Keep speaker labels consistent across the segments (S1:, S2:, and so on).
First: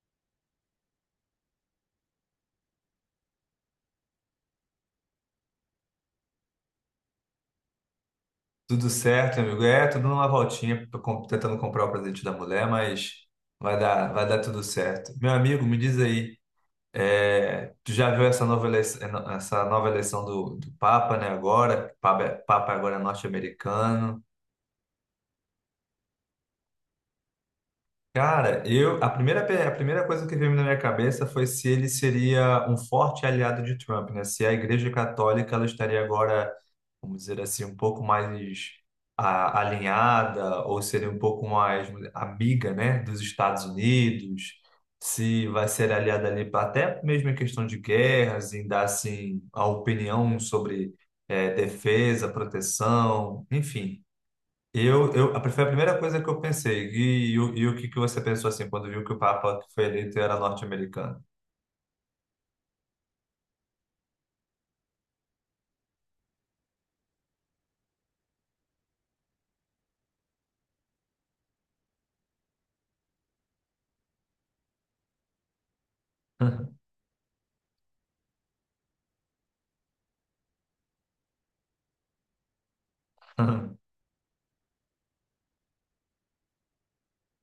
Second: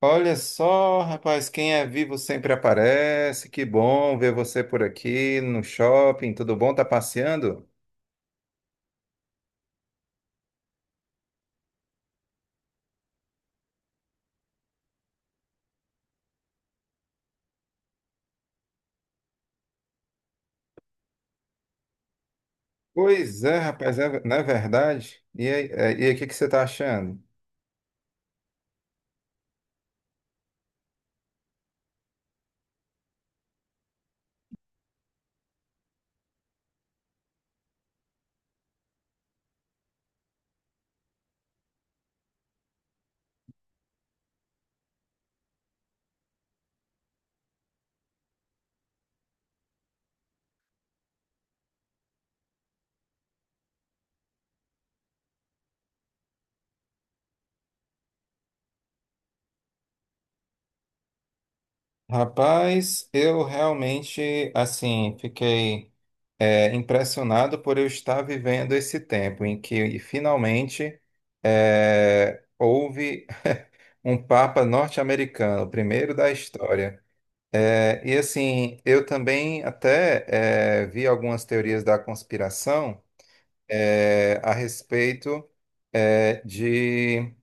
S1: Olha só, rapaz, quem é vivo sempre aparece. Que bom ver você por aqui no shopping. Tudo bom? Tá passeando?
S2: Tudo certo, amigo. É, tudo numa voltinha, tô tentando comprar o presente da mulher, mas vai dar tudo certo. Meu amigo, me diz aí, tu já viu essa nova eleição, do Papa, né, agora? Papa agora é
S1: Pois é, rapaz,
S2: norte-americano.
S1: não é verdade? E aí, o que que você tá achando?
S2: Cara, eu, a primeira coisa que veio na minha cabeça foi se ele seria um forte aliado de Trump, né? Se a Igreja Católica, ela estaria agora, vamos dizer assim, um pouco mais alinhada, ou seria um pouco mais amiga, né, dos Estados Unidos, se vai ser aliada ali até mesmo em questão de guerras, em dar assim a opinião sobre defesa, proteção, enfim. Eu, foi a primeira coisa que eu pensei. E o que que você pensou assim quando viu que o Papa que foi eleito era norte-americano?
S1: Rapaz, eu realmente, assim, fiquei impressionado por eu estar vivendo esse tempo em que finalmente houve um Papa norte-americano, o primeiro da história. E assim, eu também até vi algumas teorias da conspiração a respeito de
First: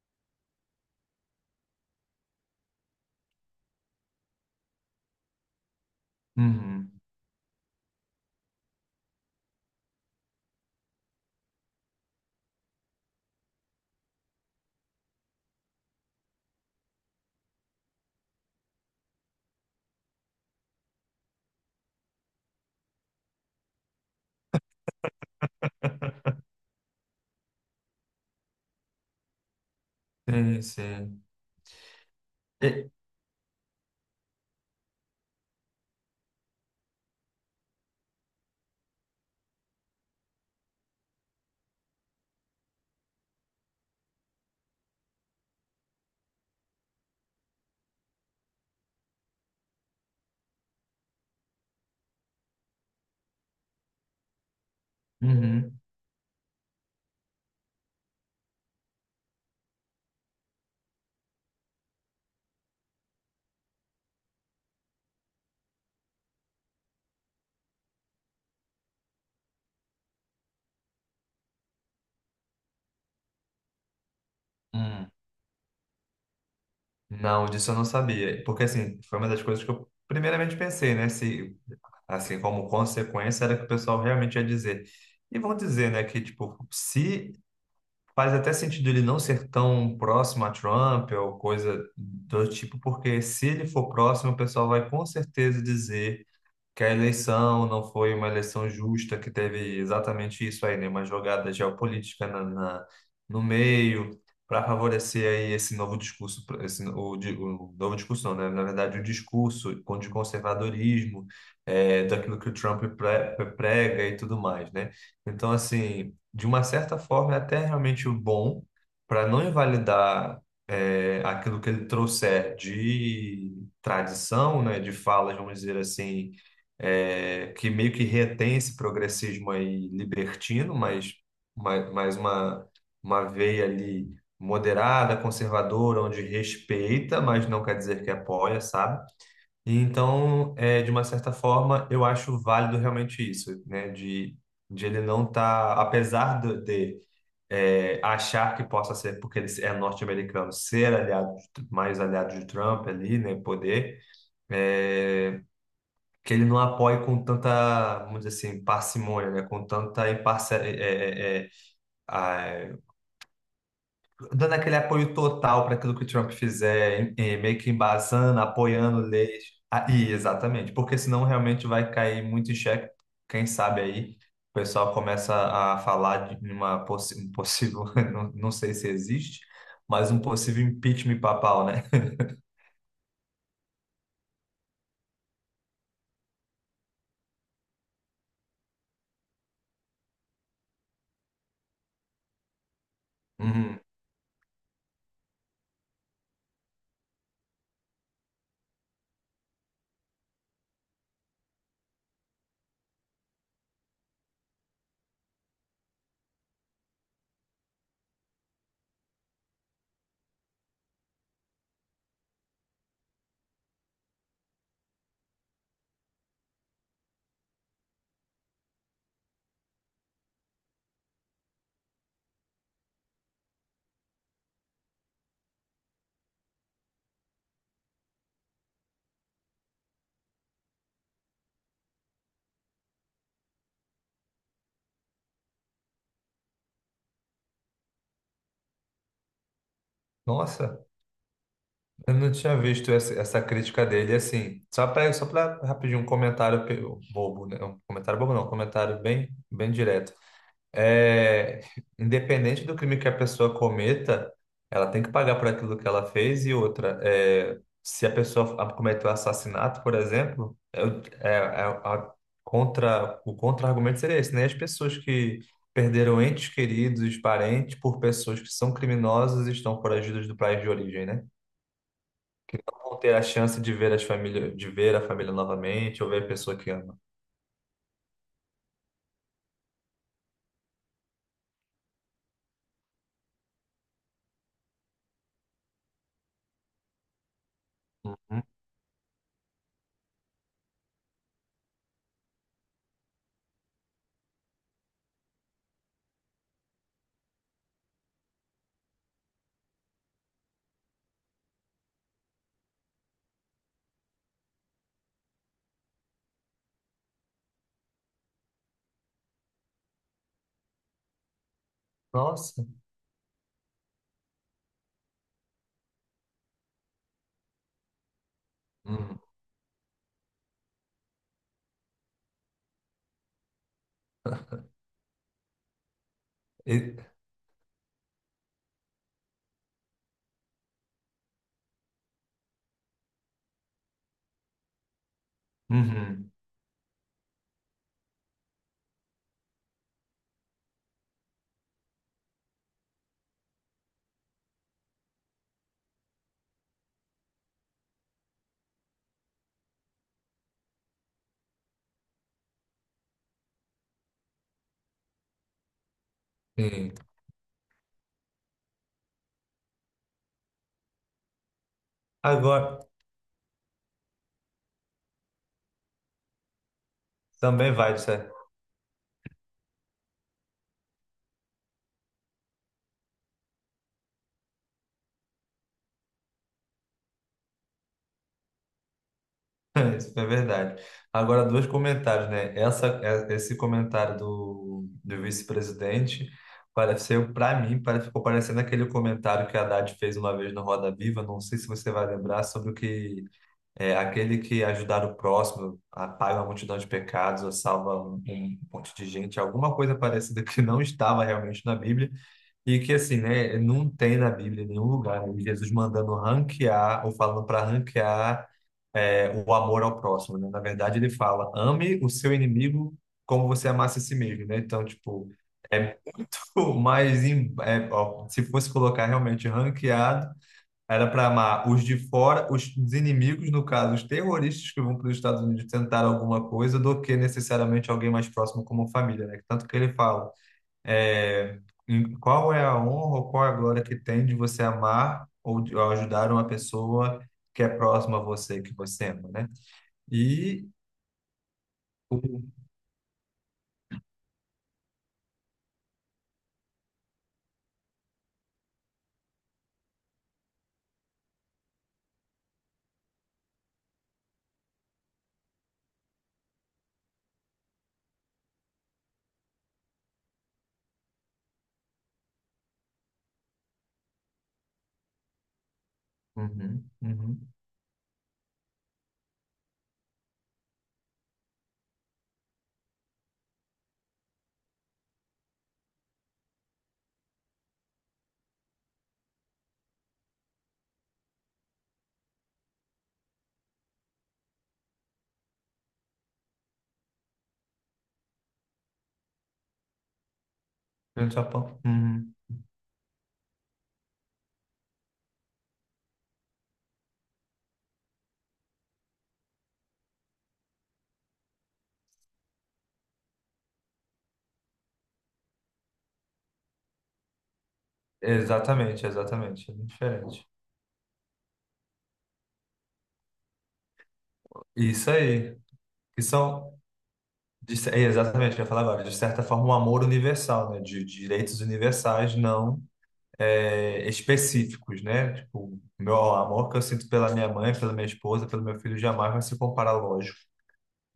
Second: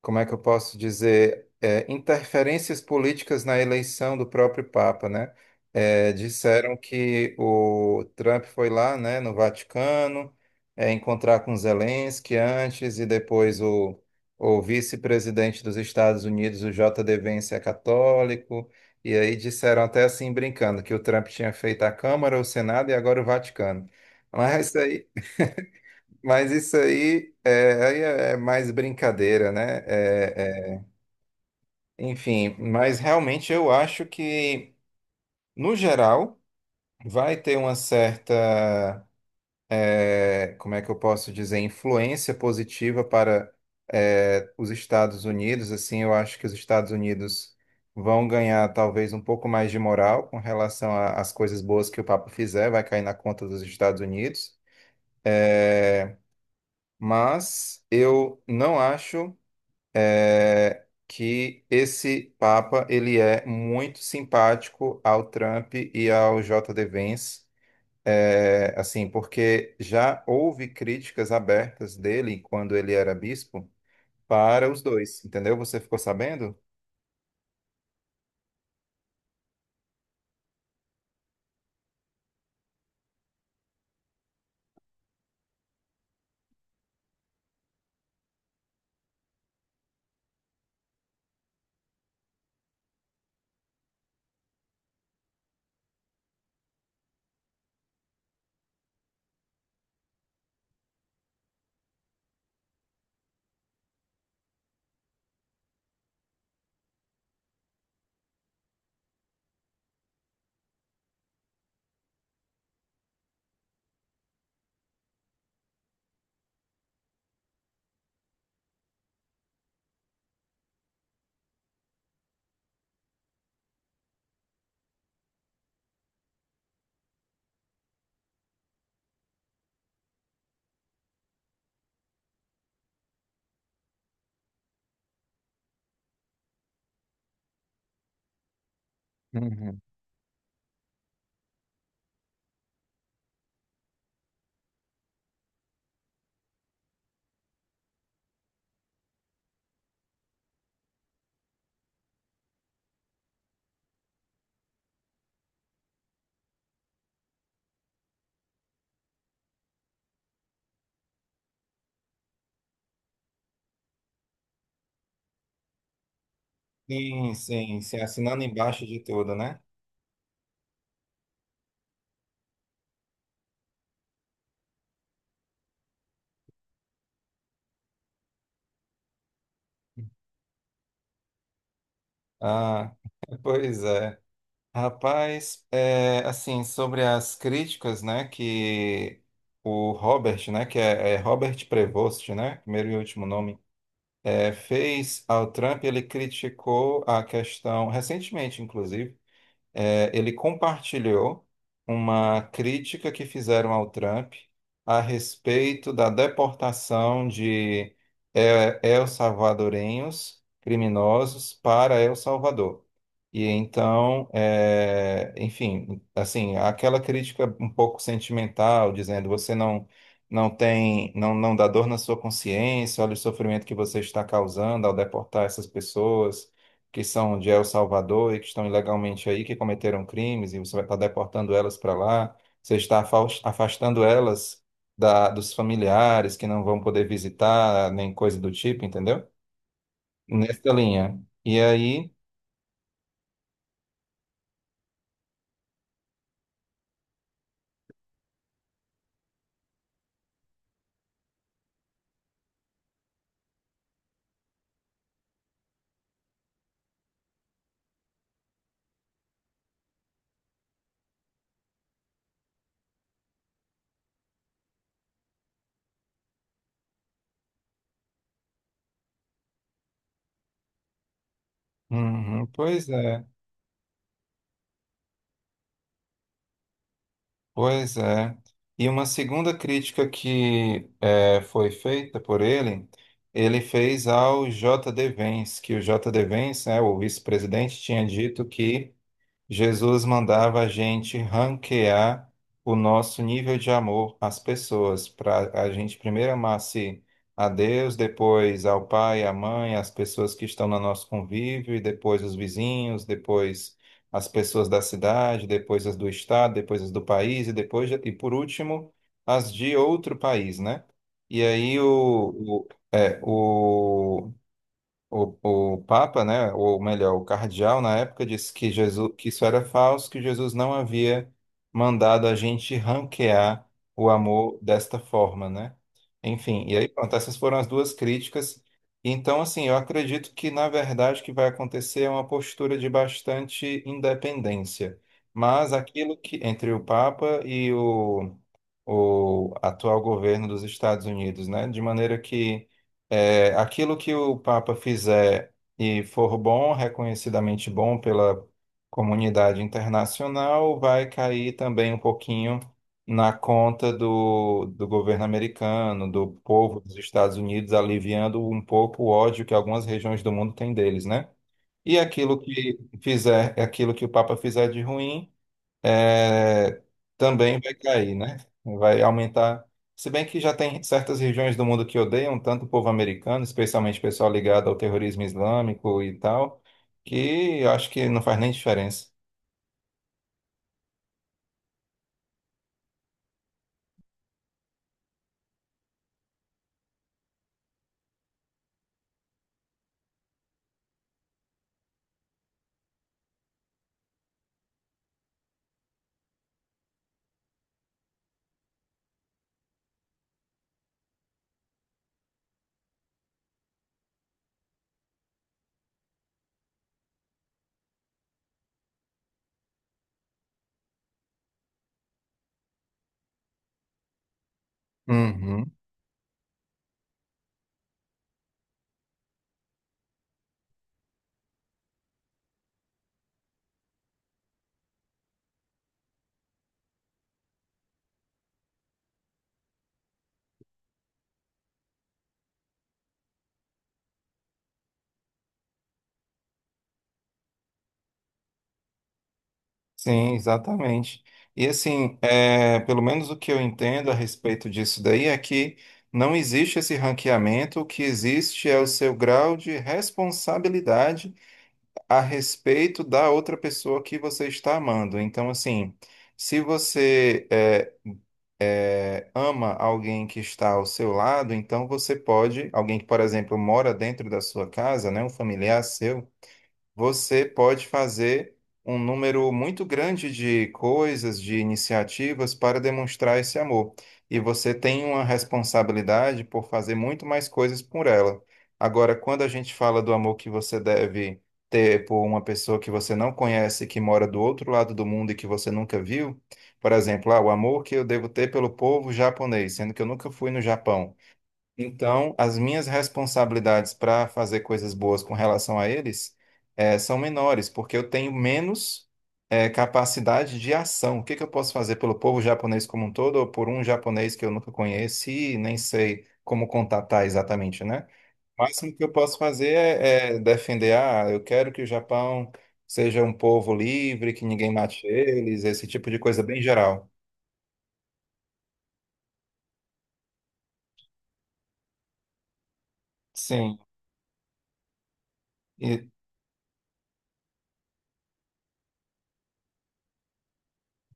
S1: como é que eu posso dizer, interferências políticas na eleição do próprio Papa, né? Disseram
S2: Uhum.
S1: que o Trump foi lá, né, no Vaticano, encontrar com Zelensky antes e depois o vice-presidente dos Estados Unidos, o J. D. Vance, é católico. E aí disseram até assim, brincando, que o Trump tinha feito a Câmara, o Senado e agora o Vaticano. Mas isso aí, mas isso aí, aí é mais brincadeira, né?
S2: Sim,
S1: É, é,
S2: sim.
S1: enfim,
S2: E-
S1: mas realmente eu acho que, no geral, vai ter uma certa, como é que eu posso dizer, influência positiva para, os Estados Unidos. Assim, eu acho que os Estados Unidos vão ganhar talvez um pouco mais de moral com relação às coisas boas que o Papa fizer, vai cair na conta dos Estados Unidos.
S2: Uhum.
S1: Eh, mas eu não acho que esse Papa ele é muito simpático ao Trump e ao J.D. Vance, assim, porque já houve críticas abertas dele quando ele era bispo para os
S2: Hum.
S1: dois, entendeu? Você ficou sabendo?
S2: Não, disso eu não sabia. Porque, assim, foi uma das coisas que eu primeiramente pensei, né? Se, assim, como consequência, era que o pessoal realmente ia dizer. E vão dizer, né, que, tipo, se faz até sentido ele não ser tão próximo a Trump ou coisa do tipo, porque se ele for próximo, o pessoal vai com certeza dizer que a eleição não foi uma eleição justa, que teve exatamente isso aí, né? Uma jogada geopolítica no meio, para favorecer aí esse novo discurso, o novo discurso não, né? Na verdade, o discurso contra o conservadorismo, daquilo que o Trump prega e tudo mais, né? Então, assim, de uma certa forma, é até realmente o bom para não invalidar, aquilo que ele trouxer de tradição, né, de falas, vamos dizer assim, que meio que retém esse progressismo aí libertino, mas mais uma veia ali moderada, conservadora, onde respeita, mas não quer dizer que apoia, sabe? E
S1: Uhum.
S2: então, de uma certa forma, eu acho válido realmente isso, né? De ele não estar, apesar de, achar que possa ser, porque ele é norte-americano, ser aliado, mais aliado de Trump ali, né? Poder. É, que ele não apoie com tanta, vamos dizer assim, parcimônia, né? Com tanta imparcial, dando aquele apoio total para aquilo que o Trump fizer,
S1: Sim,
S2: meio que
S1: sim, sim,
S2: embasando,
S1: assinando embaixo
S2: apoiando
S1: de tudo,
S2: leis.
S1: né?
S2: Ah, e exatamente, porque senão realmente vai cair muito em xeque, quem sabe aí. O pessoal começa a falar de uma um possível, não, não sei se existe, mas um possível impeachment papal, né?
S1: Ah, pois é. Rapaz, assim, sobre as críticas, né, que o Robert, né, que é Robert Prevost, né, primeiro e último nome,
S2: Uhum.
S1: fez ao Trump, ele criticou a questão, recentemente, inclusive, ele compartilhou uma crítica que fizeram ao Trump a respeito da deportação de el-salvadorenhos criminosos para El Salvador. E então, enfim, assim, aquela crítica um pouco sentimental, dizendo você não tem, não, não dá dor na sua consciência, olha o sofrimento que você está causando ao deportar essas pessoas que são de El Salvador e que estão ilegalmente aí, que cometeram crimes, e você vai estar deportando elas para lá, você está afastando elas dos familiares que não vão poder visitar, nem coisa do tipo, entendeu? Nessa
S2: Nossa.
S1: linha. E aí,
S2: Eu não tinha visto essa, crítica dele, assim, só para rapidinho um comentário bobo, né? Um comentário bobo não, um comentário bem bem direto. É, independente do crime que a pessoa cometa, ela tem que pagar por aquilo que ela fez. E outra, se a pessoa cometeu assassinato, por exemplo, é, o- é, é a contra o contra-argumento seria esse, né? As pessoas que perderam entes queridos, parentes, por pessoas que são criminosas e estão foragidas do país de origem, né,
S1: uhum,
S2: que
S1: pois
S2: não vão ter a
S1: é,
S2: chance de ver a família novamente ou ver a pessoa que ama.
S1: pois é. E uma segunda crítica que foi feita por ele fez ao J.D. Vance, que o J.D. Vance, né, o vice-presidente, tinha
S2: Uhum.
S1: dito que Jesus mandava a gente ranquear o nosso nível de amor às pessoas, para a gente primeiro amasse a Deus, depois ao pai, à mãe, às pessoas que estão no nosso convívio, e depois os vizinhos, depois as pessoas da cidade, depois as do estado, depois as do país, e depois, e por último, as de outro país, né? E aí o,
S2: Nossa.
S1: o, é, o o, o Papa, né, ou melhor, o cardeal na época disse que Jesus,
S2: Uhum.
S1: que isso era falso, que Jesus não havia mandado a gente ranquear o amor desta forma, né? Enfim, e aí
S2: E-
S1: pronto, essas foram as duas críticas. Então, assim, eu acredito que na verdade o que vai acontecer é uma postura de bastante independência. Mas aquilo
S2: uhum.
S1: que entre o Papa e o atual governo dos Estados Unidos, né, de maneira que aquilo que o Papa fizer e for bom, reconhecidamente bom pela comunidade internacional, vai cair também um pouquinho na conta do governo americano, do povo
S2: Sim.
S1: dos Estados Unidos, aliviando um pouco o ódio que algumas regiões do mundo têm deles, né? E aquilo
S2: Agora,
S1: que fizer, aquilo que o Papa fizer de ruim é, também
S2: também
S1: vai
S2: vai, isso
S1: cair,
S2: é,
S1: né? Vai aumentar. Se bem que já tem certas regiões do mundo que odeiam tanto o povo americano, especialmente o pessoal ligado ao terrorismo islâmico e tal, que acho que não faz nem diferença.
S2: isso é verdade. Agora, dois comentários, né? Esse comentário do vice-presidente pareceu, para mim, ficou parecendo aquele comentário que a Haddad fez uma vez no Roda Viva. Não sei se você vai lembrar sobre o que. É aquele que, ajudar o próximo, apaga uma multidão de pecados, ou salva um monte de gente, alguma coisa parecida que não estava realmente na Bíblia, e que, assim, né, não tem na Bíblia em nenhum lugar, né? Jesus mandando ranquear ou falando para ranquear, o amor ao próximo, né? Na verdade, ele fala: ame o seu inimigo como você amasse a si mesmo, né? Então, tipo,
S1: Uhum.
S2: é mais, ó, se fosse colocar realmente ranqueado, era para amar os de fora, os inimigos, no caso, os terroristas que vão para os Estados Unidos tentar alguma coisa, do que necessariamente alguém mais próximo como família, né? Tanto que ele fala, é, qual é a honra ou qual é a glória que tem de você amar ou ou ajudar uma pessoa que é próxima a você, que você ama, né?
S1: Sim,
S2: E...
S1: exatamente. E assim,
S2: o-
S1: pelo menos o que eu entendo a respeito disso daí é que não existe esse ranqueamento, o que existe é o seu grau de responsabilidade a respeito da outra pessoa que você está amando. Então, assim, se você ama alguém que está ao seu lado, então você pode, alguém que, por exemplo, mora dentro da sua casa, né, um familiar seu
S2: Uhum,
S1: você
S2: uhum.
S1: pode fazer um número muito grande de coisas, de iniciativas para demonstrar esse amor. E você tem uma responsabilidade por fazer muito mais coisas por ela. Agora, quando a gente fala do amor que você deve ter por uma pessoa que você não conhece, que mora do outro lado do mundo e que você nunca viu, por exemplo, ah, o amor que eu devo ter pelo povo japonês, sendo que eu nunca fui no Japão.
S2: No Japão. Uhum.
S1: Então, as minhas responsabilidades para fazer coisas boas com relação a eles são menores, porque eu tenho menos capacidade de ação. O que que eu posso fazer pelo povo japonês como um todo, ou por um japonês que eu nunca conheci e nem sei como contatar exatamente, né? O máximo que
S2: Exatamente,
S1: eu posso
S2: exatamente.
S1: fazer
S2: É
S1: é
S2: diferente.
S1: defender, ah, eu quero que o Japão seja um povo livre, que ninguém mate
S2: Isso aí.
S1: eles, esse tipo de
S2: Que
S1: coisa bem
S2: são.
S1: geral.
S2: É, exatamente, o que eu ia falar agora. De certa forma, um amor universal, né? De direitos universais, não
S1: Sim,
S2: é, específicos, né? Tipo, o
S1: e,
S2: meu amor que eu sinto pela minha mãe, pela minha esposa, pelo meu filho, jamais vai se comparar, lógico.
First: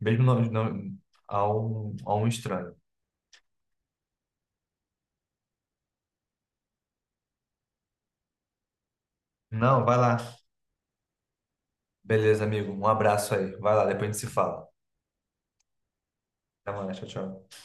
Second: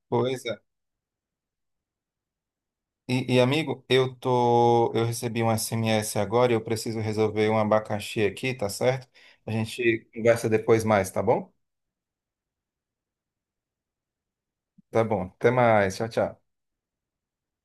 S2: Mesmo não,
S1: pois é.
S2: não, a um, estranho.
S1: Amigo, eu recebi um SMS agora e eu preciso resolver um abacaxi aqui, tá certo? A
S2: Não, vai
S1: gente
S2: lá.
S1: conversa depois mais, tá bom?
S2: Beleza, amigo. Um abraço aí. Vai lá, depois a gente se fala.
S1: Tá bom. Até mais. Tchau, tchau.
S2: Até mais, tchau, tchau.